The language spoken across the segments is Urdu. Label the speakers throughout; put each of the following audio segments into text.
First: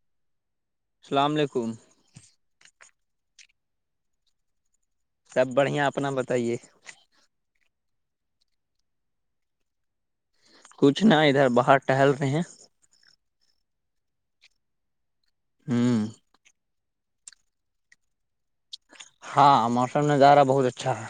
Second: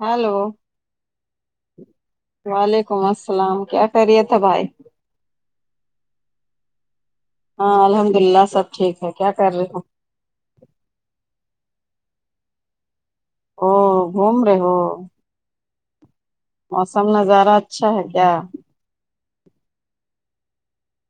Speaker 1: ہلو
Speaker 2: سلام علیکم
Speaker 1: وعلیکم السلام کیا خریت ہے بھائی
Speaker 2: سب بڑھیا اپنا بتائیے
Speaker 1: ہاں الحمد اللہ سب ٹھیک ہے کیا کر رہے ہ
Speaker 2: کچھ نہا ادھر باہر ٹہل رہے ہیں
Speaker 1: او گھوم رہے ہو
Speaker 2: ہوں
Speaker 1: موسم نظارہ اچھا ہے کیا
Speaker 2: ہاں موسم نظارہ بہت اچھا ہے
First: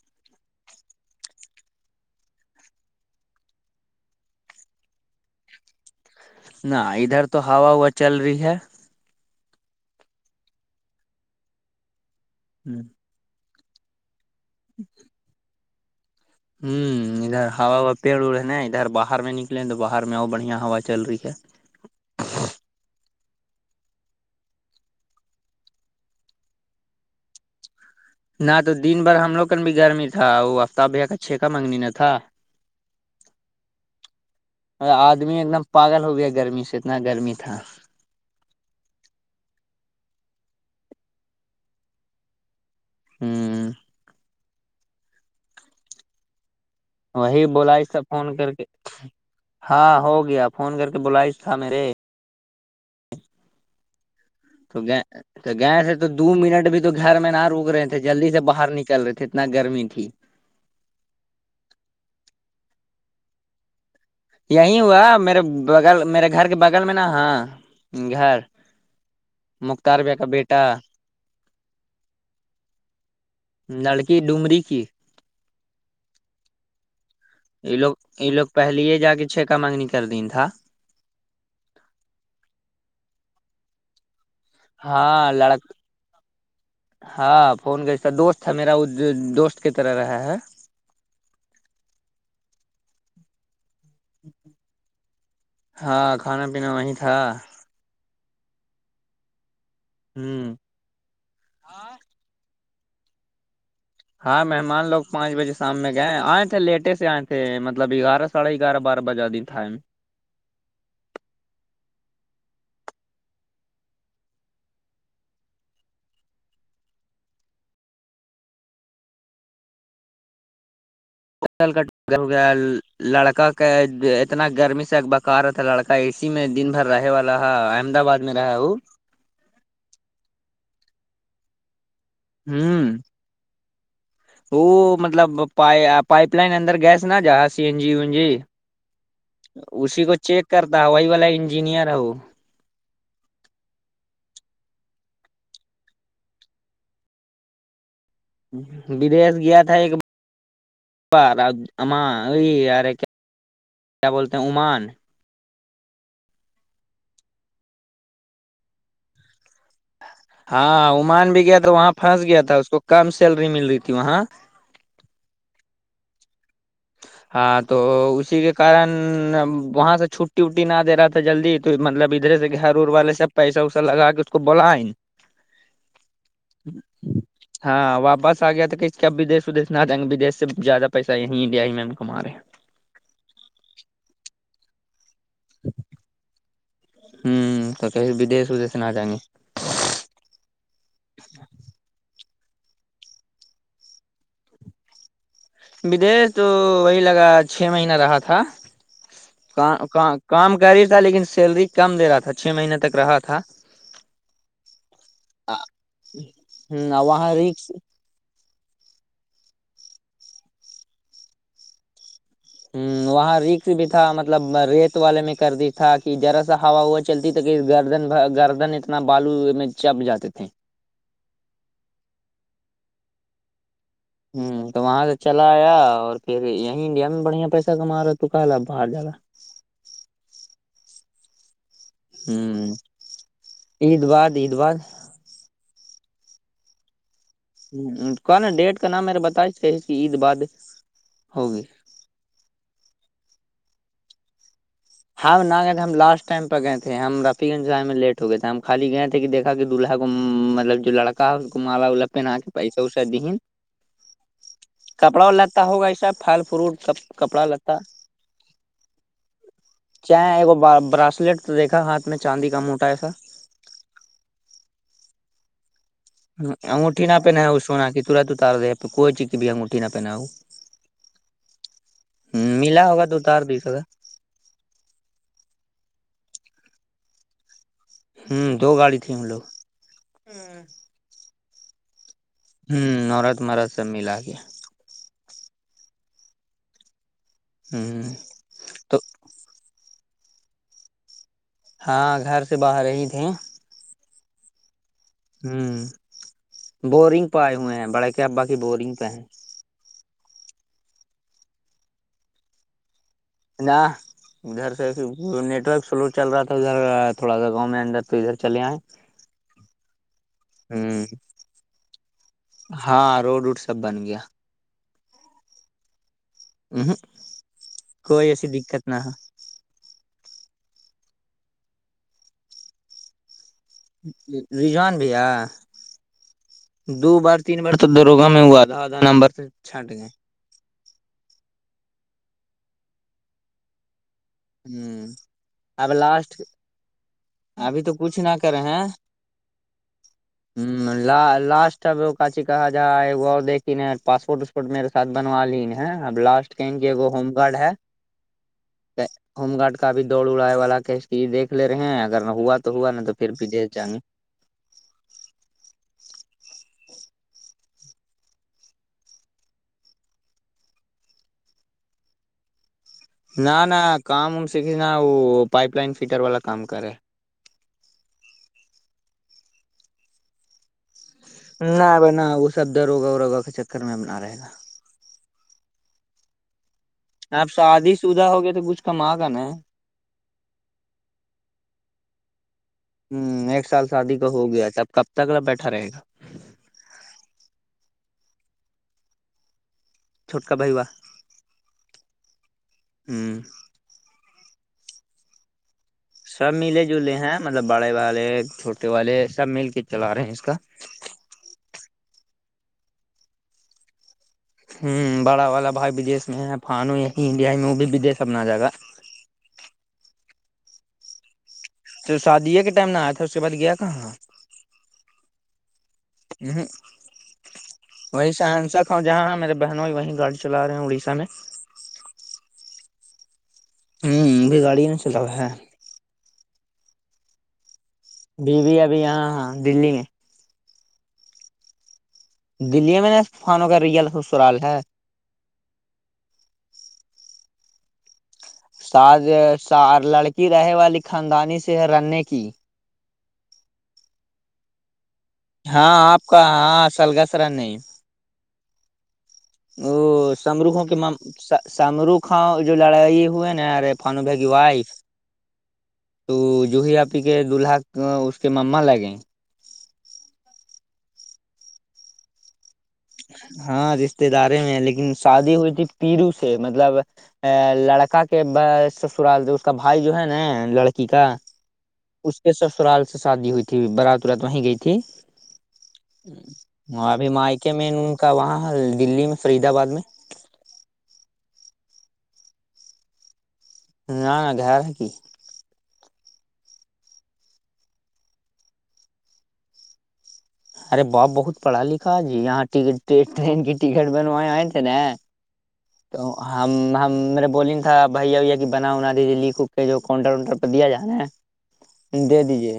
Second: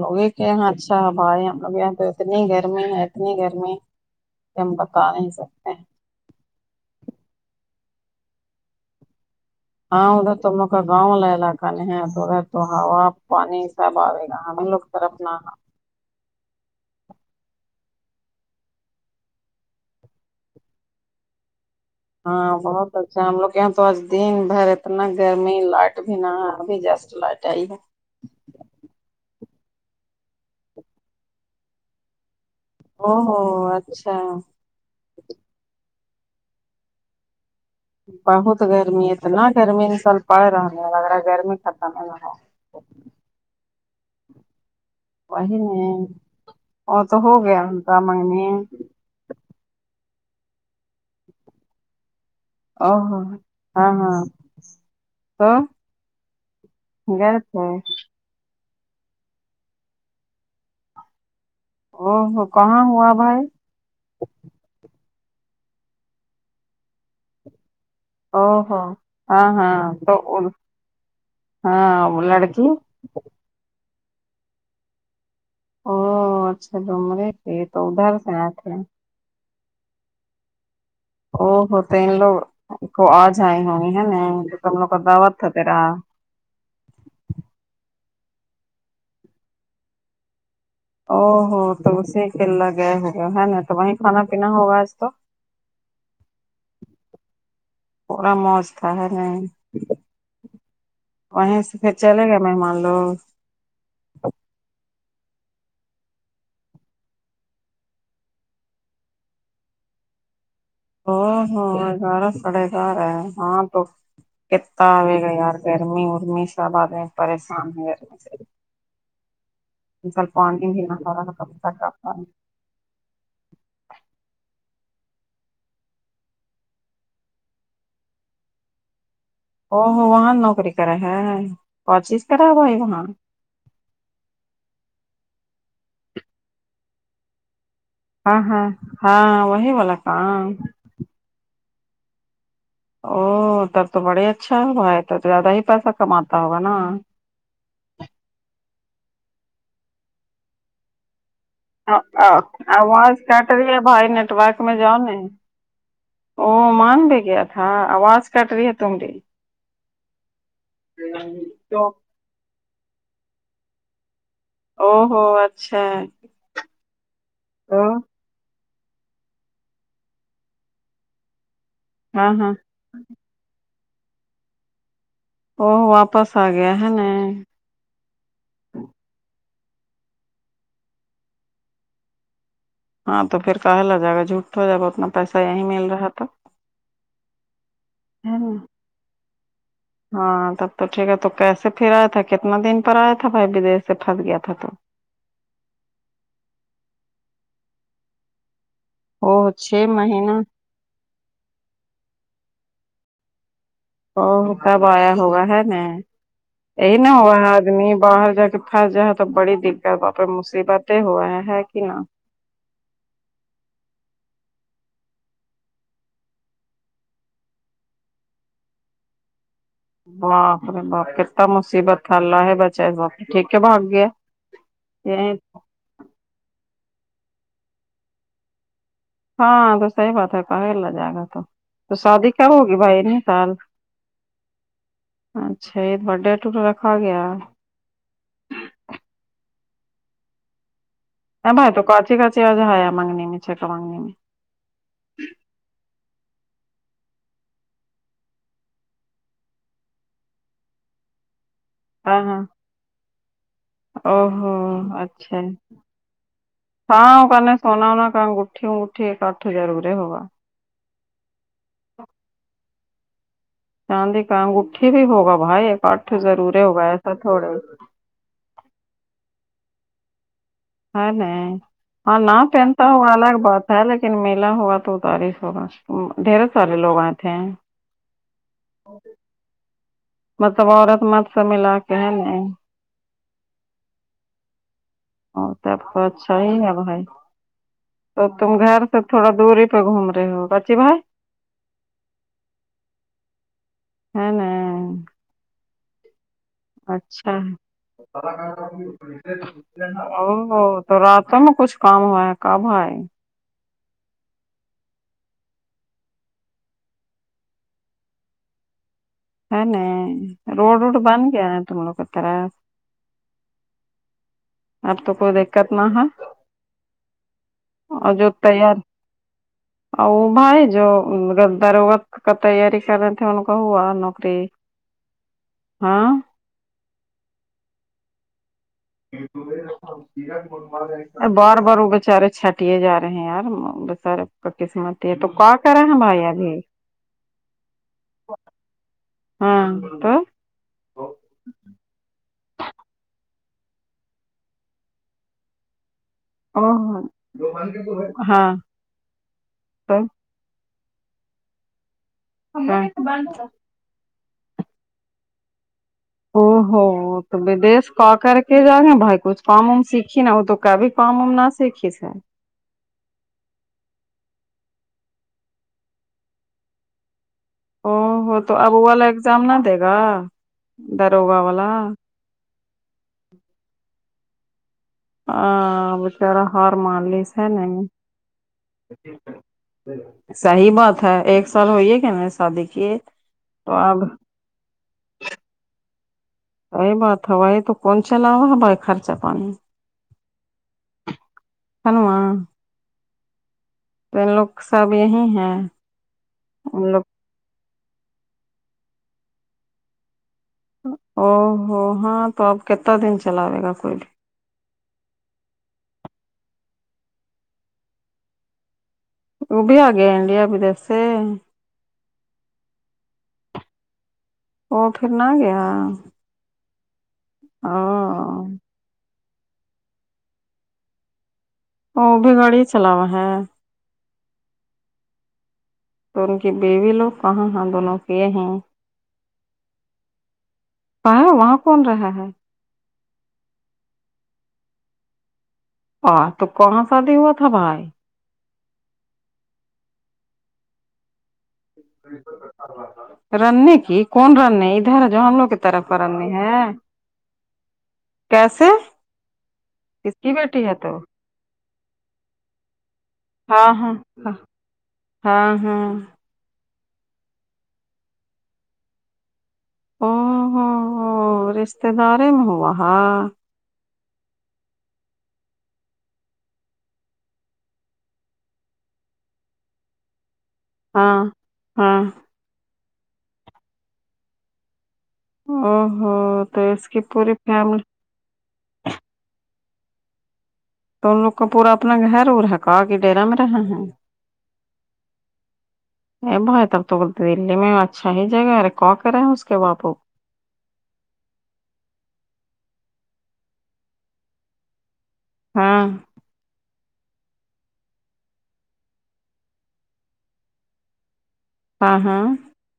Speaker 1: لوگ یہ کہ یہاں اچھا ہوا ہے ہم لو یہاں تو اتنی گرمی ہے اتنی گرمی کہ ہم بتا نہیں سکتے ہیں
Speaker 2: نہ ادھر تو ہوا ہوا چل رہی ہے
Speaker 1: ہاں رہا تو م کاا گاؤ ل علا کا نہیں ہے تو رہا تو ہوا پانی ح سب آے گا ہمیں لوگ طرفنا
Speaker 2: ہوں ادھر ہا وا پیڑ اڑ ہے ن ادھر باہر میں نکلے تو باہر میں ا اور بڑھیا ہوا چل رہی ہے
Speaker 1: ہاں بہت اچھا ہم لوگ یہاں تو آج دن بھر اتنا گرمی لائٹ بھی نہ ابھی جا سک چلٹائی ہے [unintelligible]
Speaker 2: نہ تو دن بھر ہم لوگ کا بھی گرمی تھا وہ ہفتا بھی کا ا چھیکا منگنی نہ تھا
Speaker 1: او ہو اچھا
Speaker 2: آدمی ایک دم پاگل ہو گیا ہے گرمی سے اتنا گرمی تھا
Speaker 1: بہت گرمی ہے اتنا گرمی ان سال پڑ رہا لا گرمی ختم ہی نہ ہو
Speaker 2: ہاں
Speaker 1: وہی نہیں وہ تو ہو
Speaker 2: وہی
Speaker 1: گیا
Speaker 2: بولاس
Speaker 1: انتا
Speaker 2: تھا فون
Speaker 1: مگنی
Speaker 2: کر کے ہاں ہو گیا فون کر کے بلائش تھا میرے
Speaker 1: ا ہ ہاں ہاں
Speaker 2: تو گ تو گئے تھے تو دو منٹ بھی تو گھر میں نہ روک رہے تھے جلدی سے باہر نکل رہے تھے اتنا گرمی تھی
Speaker 1: او ہو کہاں ہوا بھائی
Speaker 2: یہی ہوا میرے بغل میرے گھر کے بغل میں نا ہاں گھر
Speaker 1: او ہو ہاں ہاں
Speaker 2: مختار بھیا
Speaker 1: تو
Speaker 2: کا بیٹا
Speaker 1: ہاں لڑکی
Speaker 2: لڑکی ڈومری کی
Speaker 1: او اچھا ڈومرے تھے
Speaker 2: یہ
Speaker 1: تو
Speaker 2: لوگ
Speaker 1: ادھر
Speaker 2: یہ
Speaker 1: سے
Speaker 2: لوگ
Speaker 1: آئے تھے
Speaker 2: پہلے ہی جا کے چھ کا مانگنی کر دین تھا
Speaker 1: وہ ہوتے ان لوگ کو آ جائےیں ہو ہیں ن
Speaker 2: ہاں لڑک ہاں فون کی دوست ہے میرا وہ دوست کی طرح رہا ہے
Speaker 1: او ہو تو اسی کے لگئے ہو گئے ہے نا تو وہیں کھانا پینا ہوگا آج تو
Speaker 2: ہاں کھانا پینا وہیں تھا
Speaker 1: تھوڑا موج تھا ہے نہیں
Speaker 2: ہوں
Speaker 1: وہیں سے پھر چلے گا مہمان لوگ
Speaker 2: ہاں مہمان لوگ پانچ بجے شام میں گئے آئے تھے لیٹے سے آئے تھے مطلب گگارہ سڑے گگار بار بجا دن تھ تھاائم
Speaker 1: ا ہاں ہزارہ سڑے گار ہے ہاں تو کتتا آ گا یار گرمی رمی سب آ گے پریشان ہے گرمی سے ان سوپ ف دینا
Speaker 2: ل کا گل لڑکا کا اتنا گرمی سے ایک بکار تھا لڑکا اے سی میں دن بھر رہے والا ہ احمدباد [inaudible]
Speaker 1: او ہو وہاں نوکری کرا ہے کوشش کرا بھائی
Speaker 2: ہوں
Speaker 1: وہاں
Speaker 2: وہ مطلب پ پائپ لائن اندر گیس نہ جا [unintelligible] س جی جی
Speaker 1: ہاں ہاں ہاں وہی والا
Speaker 2: اسی کو چیک
Speaker 1: کام
Speaker 2: کرتا ہوائی والا انجینئر ہے وہ
Speaker 1: او تب تو بڑے اچھا ہوگا ہے تو زیادہ ہی پیسہ کماتا ہوگا نا
Speaker 2: بدیش گیا تھا ایکار [unintelligible]
Speaker 1: آواز کٹ رہی ہے بھائی
Speaker 2: بولتے ہیں
Speaker 1: نیٹورک میں
Speaker 2: عمان
Speaker 1: جاؤ نہیں او مان بھی گیا تھا آواز کٹ رہی ہے تم ڈیلی
Speaker 2: ہاں عمان بھی گیا تھا
Speaker 1: تو۔
Speaker 2: وہاں پھنس گیا تھا اس کو کم سیلری مل رہی تھی وہاں
Speaker 1: او ہوو اچھا
Speaker 2: ہاں تو
Speaker 1: او
Speaker 2: اسی کے کارن وہاں سے چھٹی وٹی نہ دے رہا تھا جلدی مطلب
Speaker 1: ہاں
Speaker 2: ادھرے سے
Speaker 1: ہاں
Speaker 2: کہ گھر ار والے سب پیسہ وسا لگا کے اس کو بلائ
Speaker 1: ا واپس آ گیا ہے نا
Speaker 2: ہاں واپس آ گیا تھا کہ اس کے اپ ودش ودش نہ جائیں گے بدی سے زیادہ پیسہ یہیں انڈیا ہی میں ہم کماے ہیں
Speaker 1: ہاں تو پھر کہلا جائے گا جھوٹ ہو جائے گا اتنا پیسہ یہیں مل رہا تھا
Speaker 2: ہوں تو کہ ودش
Speaker 1: نا
Speaker 2: ودیش نہ آ جائیں گے
Speaker 1: ہاں تب تو ٹھیک ہے تو کیسے پھر آیا تھا کتنا دن پر آیا تھا بھائی بدیش سے پھنس گیا تھا تو
Speaker 2: بدش تو وہی لگا چھ مہین رہا تھا
Speaker 1: او چھ مہینہ
Speaker 2: کام گ تھا لیکن سیلری کم دے رہا تھا چھ مہینے تک رہا تھا
Speaker 1: ا تب آیا ہوگا ہے نا یہی
Speaker 2: ہ
Speaker 1: نہ
Speaker 2: وہاں
Speaker 1: ہوا
Speaker 2: رکس
Speaker 1: آدمی باہر جا کے تھس جا تو بڑی دقت ہے باپ مصیبت ہی ہوا ہے کہ نہ
Speaker 2: ہ وہاں رکس بھی تھا مطلب ریت والے میں کر دی تھا کہ ذرا سا ہوا ہوا چلتی تک کہ گردن گردن اتنا بالو چپ جاتے تھے
Speaker 1: وخ بت مصیبت ہے اللہ ہے بچ ہے واق ٹھیک ہے ب آ گیا
Speaker 2: ہوں تو وہاں سے
Speaker 1: یہ
Speaker 2: چلا آیا اور پھر یہیں انڈیا میں بڑیا پیسہ کما تو کہالا باہر جا
Speaker 1: ہاں تو صحی بات ہے کہے ل جائے گا تو تو شادی کیا
Speaker 2: ہ
Speaker 1: ہوگی بھائی سال
Speaker 2: عید باد عید باد
Speaker 1: اچھا یہ ب ڈے ٹٹ رکھا گیا ہے
Speaker 2: ہ کون نا ڈیٹ کا نام میرا بتاائی کہ عید بعد
Speaker 1: ہاں
Speaker 2: ہوگی
Speaker 1: بائی تو کاچ ہی کاچی آج ہے مگنیمی چکا ماگنی میں
Speaker 2: ہاں نا گئے تھ تھا ہم لاسٹ ٹائمہ گئے تھے ہم رفی گنج ج آے میں لیٹ ہو گئےے ہم خالی گئے تھے کہ دیکا کہ دولہا کوطلب جو لڑکا ہے اس کو مالا وا
Speaker 1: ہاں
Speaker 2: پہنا
Speaker 1: ہاں
Speaker 2: کے پیسہ وسا د
Speaker 1: او ہو اچھا
Speaker 2: ہوگا ایسا پھل فروٹ
Speaker 1: ساں ک
Speaker 2: کپڑا لتا
Speaker 1: سونا ونا انگوٹھی انگٹھی کا
Speaker 2: چاہ براسلیٹ تو دیکھا ہاتھ میں چاندی کا موٹا ایسا
Speaker 1: چاندی ک اگوٹھی بھی ہوگا بھائی ک اٹھ ضروری ہوگا ایسا تھوڑے
Speaker 2: ت تو تار رہے کوئی چی کہ بھی انگٹھی نہ پہناؤ
Speaker 1: ہے نہیں ہاں نہ پہنتا
Speaker 2: ملا ہوگا
Speaker 1: ہوا
Speaker 2: تو
Speaker 1: الگ
Speaker 2: اتار دی
Speaker 1: بات
Speaker 2: سکا
Speaker 1: ہے لیکن لیکن میلا ہوا تو اتاریس ہوگا ڈھیر سارے لوگ آئےتے ہیں
Speaker 2: ہوں دو گاڑی تھی ہم لوگ
Speaker 1: مطلب عورت مت سے ملا کے ہے ن
Speaker 2: ہ نورت مرت سب ملا کے
Speaker 1: ا ت پ چھ ہی آب بھائی
Speaker 2: ہ [unintelligible]
Speaker 1: تو تم گھر سے
Speaker 2: تو
Speaker 1: تھوڑا دوری پہ گھوم رہے ہو کاچی بھائی
Speaker 2: ہاں گھر سے باہر ہی تھے
Speaker 1: ہاں نہیں [unintelligible]
Speaker 2: ہوں بورنگ
Speaker 1: اچھا
Speaker 2: پہ آئے
Speaker 1: ہے،
Speaker 2: ہوئے ہیں بڑے کے ابا کی بورنگ پہ ہیں
Speaker 1: او تو راتوں میں کچھ کام ہو ہے کبھائی
Speaker 2: ا ادھر سےھر نیٹ ورک سلو چل رہا تھا ادھر تھوڑا سا گاؤں میں اندر تو ادھر چلے آئے
Speaker 1: ہ نہیں روڈ روڈ
Speaker 2: ہ
Speaker 1: بند گیا ن تم لوگ تراس
Speaker 2: ہاں روڈ ووڈ سب بن گیا
Speaker 1: اب تو کوئی دقت نہ ہے اور
Speaker 2: کوئی
Speaker 1: جو
Speaker 2: ایسی
Speaker 1: تیار
Speaker 2: دقت نہ
Speaker 1: اور ا با ہے جو درغت کا تیاری کر ان کو ہوا نوکری
Speaker 2: ہے رجوان بھیا
Speaker 1: ہاں
Speaker 2: دو بار تین بار تو دروگا میں وہ آدھا آدھا نمبر سے چھنٹ گئے
Speaker 1: بار بار وہ بچارے چھٹیے جا رہے ہیں یار بچارے
Speaker 2: ہ
Speaker 1: قسمتی ہے تو کیا کرا
Speaker 2: اب
Speaker 1: ہیں بھائی
Speaker 2: لاسٹ
Speaker 1: ابھی
Speaker 2: ابھی تو کچھ نہ کرے ہیں
Speaker 1: ہاں تو
Speaker 2: ہ لاسٹ اب کاچی کہا جائے وہ دیک پاسپورٹ میرے ساتھ بنوا لیین ہے اب لاسٹ
Speaker 1: او
Speaker 2: کہ کی ہوم گارڈ ہے
Speaker 1: ہاں
Speaker 2: ہوم گارڈ کا
Speaker 1: تو
Speaker 2: بھی دوڑ اڑائے والا کیش کی یہ دھ لے رہے ہیں اگر ہوا تو ہوا نا تو پھر بھی ج جے
Speaker 1: او ہو تو بدیس کا کر کے جا گے بھائی کچھ کام وم سیکھی نا وہ تو کبھی پامم نہا سیکھے سے
Speaker 2: نہ نہ کام وم سھی نا وہ پائپ لائن فٹر والا کام کرے
Speaker 1: او ہو تو اب والا ایگزام نہ دے گا داروغہ والا
Speaker 2: نہ بنا وہ سب د روگہ و روگا کے چکر میں اپنا رہے گا
Speaker 1: ہ
Speaker 2: آپ سادی شدہ ہوگیا تو کچھ کما کر نا ہے
Speaker 1: صحیح بات ہے ایک سال ہوئیے کہ نہیں ای س دھیے
Speaker 2: ایک
Speaker 1: تو
Speaker 2: سال
Speaker 1: اب
Speaker 2: شادی ہو گیا تھا اب کب تک بیٹھا رہے گا
Speaker 1: صی بات ہو بائی تو کون چلاوا ہے بھائی خرچہ پانی
Speaker 2: چھٹکا پائی و
Speaker 1: کنوا
Speaker 2: ہوں
Speaker 1: تو لوگ سب یہی ہے
Speaker 2: سب ملے
Speaker 1: ان لوگ
Speaker 2: جلے ہیں مطلب بڑے والے چھوٹے والے سب مل کے چلا رہے ہیں اس کا
Speaker 1: او ہوو ہاں تو اب کتنا دن چلاوے گا کوئی بھی
Speaker 2: ہوں بڑا والا بھائی بدی میں ہے پانو یہ انڈیا میں وہ بھی بدیش اپنا جائے گا
Speaker 1: وہ بھی آ گیا انڈیا بدس سے
Speaker 2: تو شادی کے ٹائم ن آیا تھا اس کے بعد گیا کہاں
Speaker 1: وہ پھر نہ گیا
Speaker 2: ہ
Speaker 1: او
Speaker 2: وہی سہنسک ہ جہاں میرے بہنوں ہی وہیں گاڑی چلا رہے ہیں اڑیسہ میں
Speaker 1: ا بھی گاڑی چلاوا ہے
Speaker 2: ہوں ابھی گاڑی نہیں چل رہا ہے
Speaker 1: تو ان کی بیوی لوگ کہاں ہیں دونوں کے ہیں
Speaker 2: بیوی ابھی یہاں ہاں دلی میں
Speaker 1: پا وہاں کون رہا ہے
Speaker 2: دلی میں نا فانوں کا ریئل سسرال ہے
Speaker 1: آ ج تو کونوشادی ہوا تھا بھائی
Speaker 2: س لڑکی رہے والی خاندانی سے ہے رننے کی
Speaker 1: راننے کی کون راننے ادھر جن لوگ کی طرف
Speaker 2: ہاں آپ
Speaker 1: رننے
Speaker 2: کا
Speaker 1: ہے
Speaker 2: ہاں سلگسرا نہیں
Speaker 1: کیسے کس کی
Speaker 2: ا
Speaker 1: بیٹی ہے
Speaker 2: سمروکھوں
Speaker 1: تو
Speaker 2: کے م سمروکھا جو لڑائی ہوئے نا
Speaker 1: ہاں
Speaker 2: ارے
Speaker 1: ہاں
Speaker 2: پانو ب کی وائف
Speaker 1: ہاں ہاں
Speaker 2: تو جوہ آ پی کے دولہاق اس کے مما لگئے
Speaker 1: او رشتے دار میں ہوا
Speaker 2: ہاں رشتے دارے میں لیکن شادی ہوئی تھی پیرو سے مطلب ا لڑکا کے ب سسرال اس کا بھائی جو ہے نا لڑکی
Speaker 1: ہاں
Speaker 2: کا
Speaker 1: ہاں
Speaker 2: اس کے سسرال سے شادی ہوئی تھی برات ورات وہیں گئی تھی
Speaker 1: او ہو تو اس کی
Speaker 2: ابھی
Speaker 1: پوری
Speaker 2: مائکے
Speaker 1: فیملی
Speaker 2: میںین ان کا وہاں دلی میں فرید آباد میں
Speaker 1: تو ان لوگ کا پورا اپنا گھر اور ہکا کے ڈرا میں رہا ہے
Speaker 2: نہ نہ گھر ہے کہ
Speaker 1: ا بھائی تب توول دی میں اچھا ہی جگہ ارے کو کرے اس کے باپو کو
Speaker 2: ارے باپ بہت پڑھا لکھا جی یہاں ٹ ٹرین کی ٹکٹ بنوائےئے تھے نا
Speaker 1: ہاں
Speaker 2: تو ہم ہم میرے بوللی تھا بھیا بھیا کہ بنا ونا دیجے لک کے جو کاؤنٹر ونٹر پہ دیا جانا
Speaker 1: ہاں ہاں
Speaker 2: ہے دے دیجے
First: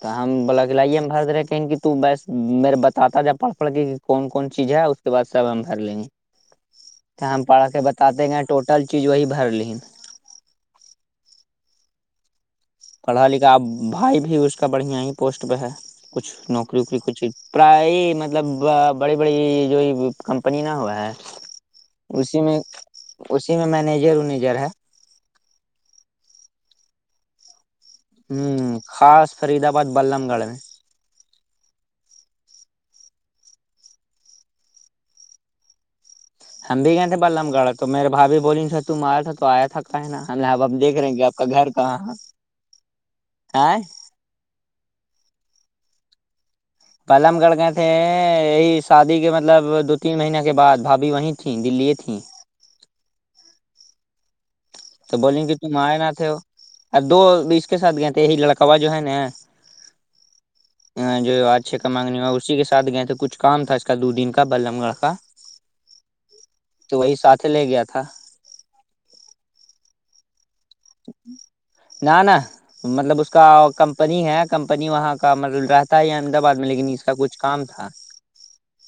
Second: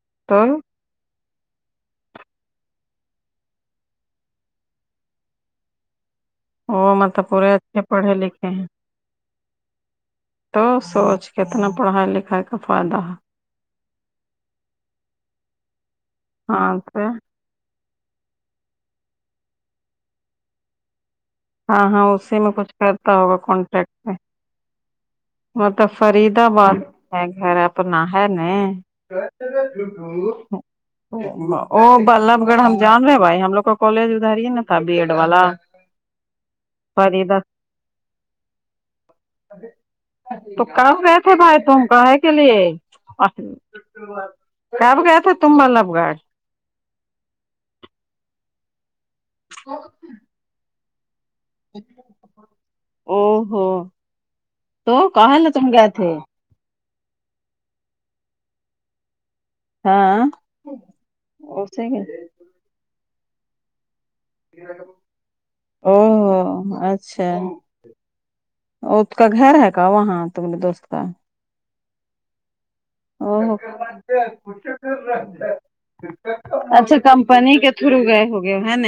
Speaker 2: تو ہم بلا سلائی ہم بھر رہے کہیں کہ تو بس میرے بتاتا جا پڑھ پڑھ کے کہ کون کون چیز ہے اس کے بعد سب ہم بھر لیں گے
Speaker 1: وہ مت
Speaker 2: کہ ہم پڑھ کے بتاتے ہیں ٹوٹل چیز وہی بھر لی
Speaker 1: تو سوچ کے کتنا پڑھائی لکھائی کا فائدہ
Speaker 2: پڑھا لکھا بھائی بھی اس کا بڑھیا ہی پوسٹ پہ ہے کچھ
Speaker 1: ہاں
Speaker 2: نوکری وکری
Speaker 1: تو
Speaker 2: کچھ پرائے مطلب بڑی بڑی جو کمپنی نہ ہوا ہے
Speaker 1: ہاں ہاں
Speaker 2: اسی میں
Speaker 1: کچھ کرتا ہوگا
Speaker 2: اسی میں
Speaker 1: کانٹریکٹ
Speaker 2: مینیجر انیجر ہے
Speaker 1: مطلب فرید آباد ہے گھر آپ تو نہ ہے ن
Speaker 2: ہ خاص فرید آباد بلم گڑھ میں
Speaker 1: وہ بلب گڑھ ہم جان رہے ہیں بھائی ہم لوگ کا کالج ادھر ہی ن تھا بی ایڈ والا [inaudible]
Speaker 2: ہم بھی گئے تھے
Speaker 1: فریدا
Speaker 2: بللم گڑھ تو میرے بھا بھی بولی تو مار تھا تو آیا تھا کہ نا ہم
Speaker 1: تو
Speaker 2: اب اب
Speaker 1: کرب
Speaker 2: دیکھ رہے ہیں
Speaker 1: گئے
Speaker 2: کہ
Speaker 1: تھے
Speaker 2: آپ کا
Speaker 1: بھائی
Speaker 2: گھر
Speaker 1: تم
Speaker 2: کہاں
Speaker 1: کہے کے لیے
Speaker 2: ہے
Speaker 1: کب گیا ا تھا تم بلب گھر
Speaker 2: پلم گڑھ گئے تھے یہی شادی کے مطلب دو تین مہینے کے بد بھابھی وہیں تھیں دلیی تھیں
Speaker 1: او ہو تو کہ ن تم گے تھے
Speaker 2: ا دو اس کے ساتھ گئے تھ یہ لڑکاوا جو ہے نا
Speaker 1: ہاں
Speaker 2: ہاں جو اچھے
Speaker 1: اسے
Speaker 2: کا مانگنی ہوا اسی کے ساتھ گئے تھ کچھ کام تھا آج کل دو دن کا بلم گڑھ کا
Speaker 1: او
Speaker 2: تو وہی
Speaker 1: اچھا
Speaker 2: ساتھ لے گیا تھا
Speaker 1: اس کا گھر ہے کا وہاں تم نے دوست کا
Speaker 2: نہ نہ مطلب اس کا کمپنی ہے کمپنی وہاں کا مطلب رہتا ہی احمد آباد میں لیکن
Speaker 1: اچھا
Speaker 2: اس کا کچھ
Speaker 1: کمپنی
Speaker 2: کام
Speaker 1: کے تو
Speaker 2: تھا
Speaker 1: شرو گئے ہو گئے ہے ن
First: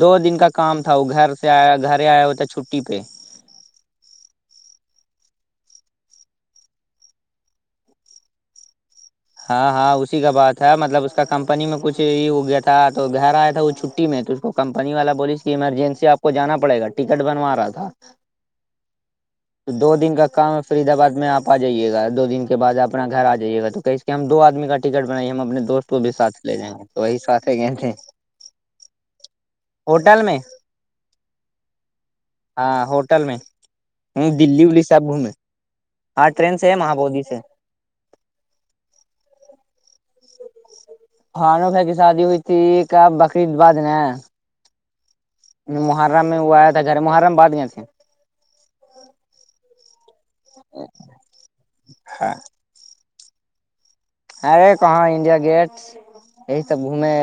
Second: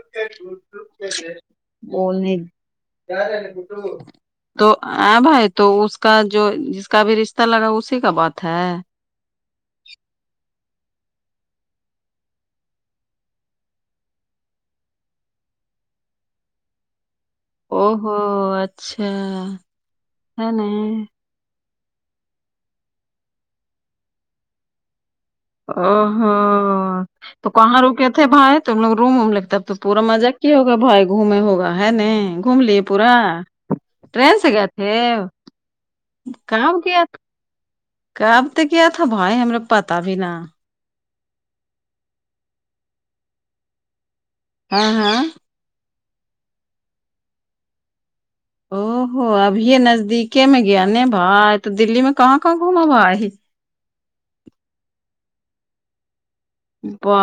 Speaker 2: دو دن کا کام تھا وہ گھر سے آیا گھر
Speaker 1: بول
Speaker 2: آیا
Speaker 1: نہیں
Speaker 2: ہوتا چھٹی پہ
Speaker 1: [inaudible] تو ا بھائی تو اس کا جو جس کا بھی رشتہ لگا اس اس کا بات ہے
Speaker 2: ہاں ہاں اسی کا بات ہے مطلب اس کا کمپنی میں کچھ یہ ہو گیا تھا تو گھر آیا تھا وہ چھٹی میں تو اس کو کپنی والا بولیس کہ ایمرجنسی آپ کو جانا پڑےا ٹکٹ بنوا رہ
Speaker 1: او
Speaker 2: تھا
Speaker 1: ہو اچھا
Speaker 2: تو دو دن کا کام ہے فرید آباد میں آپ آ جائیے گا دو دن کے بعد اپنا گھر آ جائیے گا تو کہس کہ ہم دو آدمی کا ٹکٹ بنائیے ہم اپنے دوست
Speaker 1: او
Speaker 2: کو بھی
Speaker 1: ہ
Speaker 2: ساتھ لے جائیں گے وہی
Speaker 1: تو
Speaker 2: ساتھ گئے
Speaker 1: کہاں رکے تھے بھائی تم لوگ روم ووم لگتے تو پورا
Speaker 2: ہوٹل
Speaker 1: مزہ
Speaker 2: میں
Speaker 1: کیا ہوگا بھائی گھومے ہوگا ہے نہیں گھوم لیے پورا
Speaker 2: ہ
Speaker 1: ٹرین
Speaker 2: دلی
Speaker 1: گئے
Speaker 2: الی سے
Speaker 1: تھے
Speaker 2: آپ گھومیں ہاں ٹرین سے ہے
Speaker 1: کب
Speaker 2: مہ
Speaker 1: گیا
Speaker 2: بودی سے
Speaker 1: کب تو کیا تھا بھائی ہمیں پتا بھی نا
Speaker 2: خانو بھائی کی شادی ہوئی تھی کیا بقرریید بعد ن
Speaker 1: ہاں ہاں
Speaker 2: محرم میں وہ آیا تھا جرے محرمہ بعدیاں تھیں
Speaker 1: او ہو ابھیے نزدیکی میں گیا ن بھای تو دللی میں کہاں کہاں گھوما بھای
Speaker 2: ارے کہاں انڈیا گیٹ یہی سب گھوم
Speaker 1: ب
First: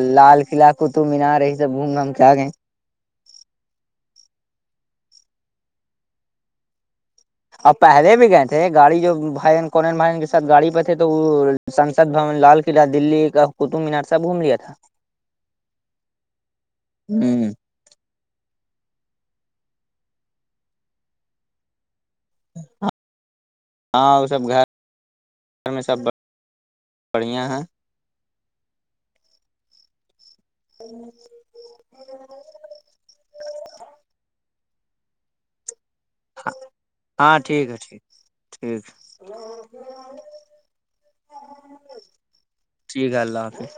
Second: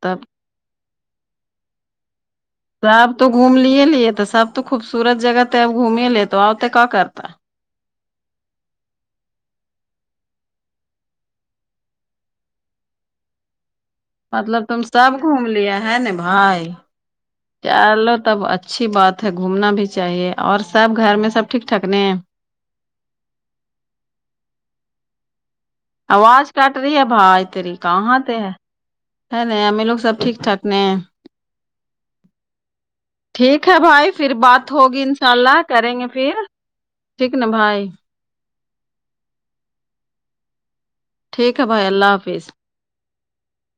Speaker 1: تب
Speaker 2: لال کلاہ قطب م نہ رہی سبھوں گا ہم کیا گئے
Speaker 1: سب تو گھوم لیے لیے ت سب تو خوبصورت جگہ ت اب گھوم لیے تو آتے کیا کرتا
Speaker 2: اب پہلے بھی گئے تھے گاڑی جو بھائی کونین بھائین کے ساتھ گاڑی پہ تھے تو وہ سسد بھون لال قلعہ دللی کا قطب مینار سب گھوم لیا
Speaker 1: مطلب
Speaker 2: تھا
Speaker 1: تم سب گھوم لیا ہے ن بھائی
Speaker 2: ہ
Speaker 1: چلو تب اچھی بات ہے گھومنا بھی چاہیے اور سب گھر میں سب ٹھیک ٹھاک نہیں
Speaker 2: ہ ہاں وہ سب گھر میں سب
Speaker 1: آواز کاٹ رہی ہے بھائی
Speaker 2: بڑھیا ہے
Speaker 1: تری کہاں ہے ہے ن ہمیں لوگ سب ٹھیک ٹھاک اپنے ٹھیک ہے بھائی پھر بات ہوگی ان شاء اللہ کریں گے پھر
Speaker 2: ہاں ہاں
Speaker 1: نا
Speaker 2: ٹھیک ہے
Speaker 1: بھائی
Speaker 2: ٹھیک ٹھیک
Speaker 1: ٹھیک ہے بھائی اللہ حافظ
Speaker 2: ٹھیک ہے اللہ حافظ